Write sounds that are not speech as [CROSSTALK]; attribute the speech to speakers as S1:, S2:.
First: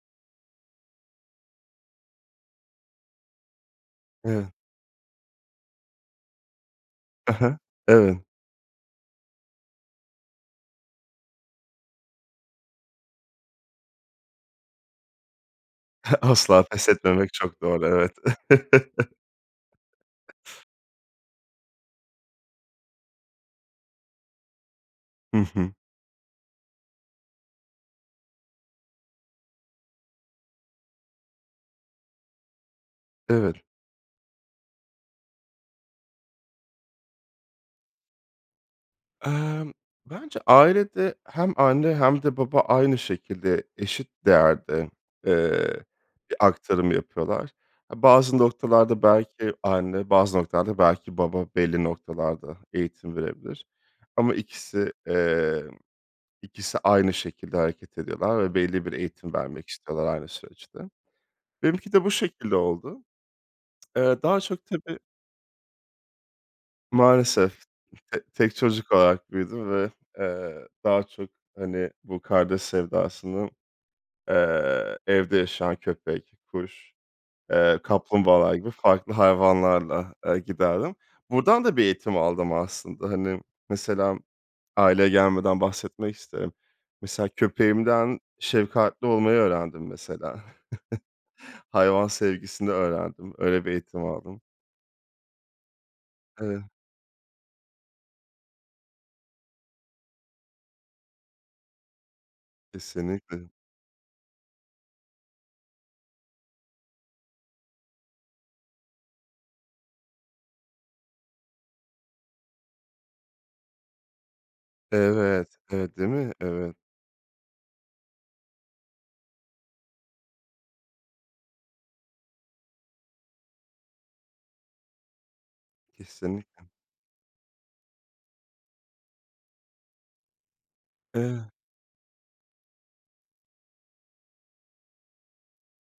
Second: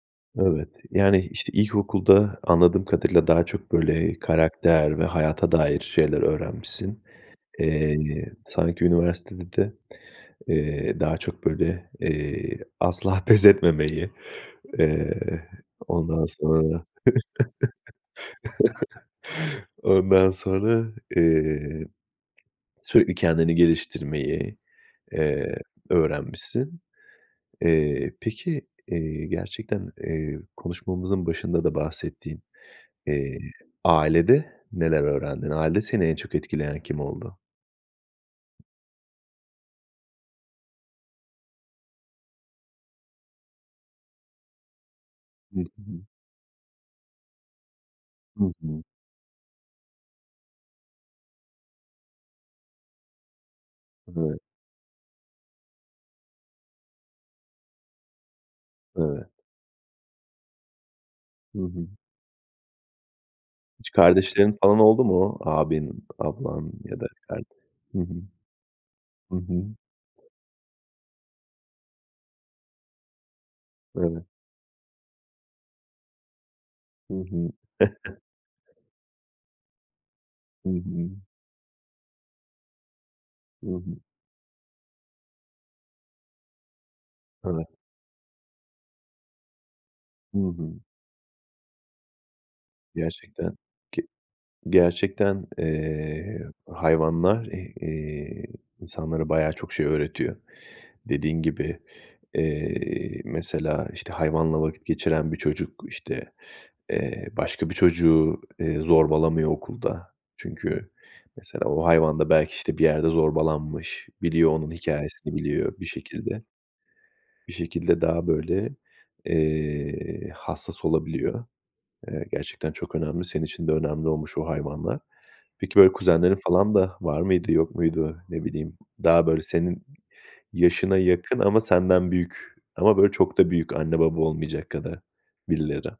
S1: Evet, yani, işte, ilkokulda anladığım kadarıyla daha çok, böyle,
S2: Eve
S1: karakter ve hayata dair şeyler öğrenmişsin.
S2: Hı hı. Eve
S1: Eee, sanki üniversitede de, eee, daha çok, böyle, eee, asla pes etmemeyi, eee,
S2: [CHUCKLES]
S1: ondan
S2: Asla.
S1: sonra,
S2: Pes etmemek çok doğru, evet. [CHUCKLES]
S1: [CHUCKLES] ondan sonra, eee, sürekli kendini geliştirmeyi,
S2: Hı
S1: eee,
S2: hı.
S1: öğrenmişsin. Eee, peki, eee, gerçekten, eee, konuşmamızın başında da bahsettiğin, eee,
S2: Evet.
S1: ailede neler öğrendin? Ailede seni en çok etkileyen kim oldu?
S2: Emm, bence ailede hem anne hem de baba aynı şekilde eşit değerde,
S1: Hı, ı
S2: eee,
S1: hı.
S2: bir aktarım yapıyorlar. A, bazı
S1: Hı hı.
S2: noktalarda belki anne, bazı noktalarda belki baba belli noktalarda eğitim verebilir ama
S1: Evet.
S2: ikisi, emm, ikisi aynı şekilde hareket ediyorlar ve belli bir
S1: Eve
S2: eğitim vermek istiyorlar aynı süreçte.
S1: Hı hı.
S2: Benimki de bu şekilde oldu.
S1: Hiç
S2: Eee, daha
S1: kardeşlerin
S2: çok
S1: falan
S2: tabii
S1: oldu mu? Abin, ablan ya da kard
S2: Maalesef.
S1: Hı hı.
S2: T tek çocuk olarak
S1: Hı hı.
S2: büyüdüm ve, eee, daha çok, hani, bu kardeş sevdasını,
S1: Eve
S2: eee, evde yaşayan köpek, kuş,
S1: Hı hı.
S2: eee,
S1: [CHUCKLES]
S2: kaplumbağalar gibi farklı hayvanlarla, eee,
S1: Hı
S2: giderdim.
S1: hı.
S2: Buradan da bir eğitim aldım aslında. Hani,
S1: Hı hı.
S2: mesela aileye gelmeden bahsetmek isterim. Mesela
S1: Eve
S2: köpeğimden şefkatli olmayı öğrendim,
S1: Hı
S2: mesela.
S1: hı.
S2: [CHUCKLES] Hayvan sevgisini öğrendim,
S1: Gerçekten
S2: öyle bir eğitim
S1: ki
S2: aldım.
S1: gerçekten, eee,
S2: Eve
S1: hayvanlar, eh eee, insanlara bayağı çok şey öğretiyor. Dediğin gibi, eee,
S2: Kesinlikle.
S1: mesela, işte, hayvanla vakit geçiren bir çocuk, işte, eee, başka bir çocuğu, eee, zorbalamıyor okulda. Çünkü mesela o hayvan da belki, işte, bir yerde zorbalanmış. Biliyor, onun hikâyesini
S2: Evet,
S1: biliyor bir
S2: evet, değil mi?
S1: şekilde.
S2: Evet.
S1: Bir şekilde daha, böyle, eee, hassas olabiliyor. Eee, gerçekten çok önemli, senin için de önemli olmuş o hayvanlar. Peki, böyle, kuzenlerin
S2: Kesinlikle.
S1: falan da var mıydı, yok muydu? Ne bileyim, daha, böyle, senin yaşına yakın
S2: E.
S1: ama senden büyük ama böyle çok da büyük anne baba olmayacak kadar birileri.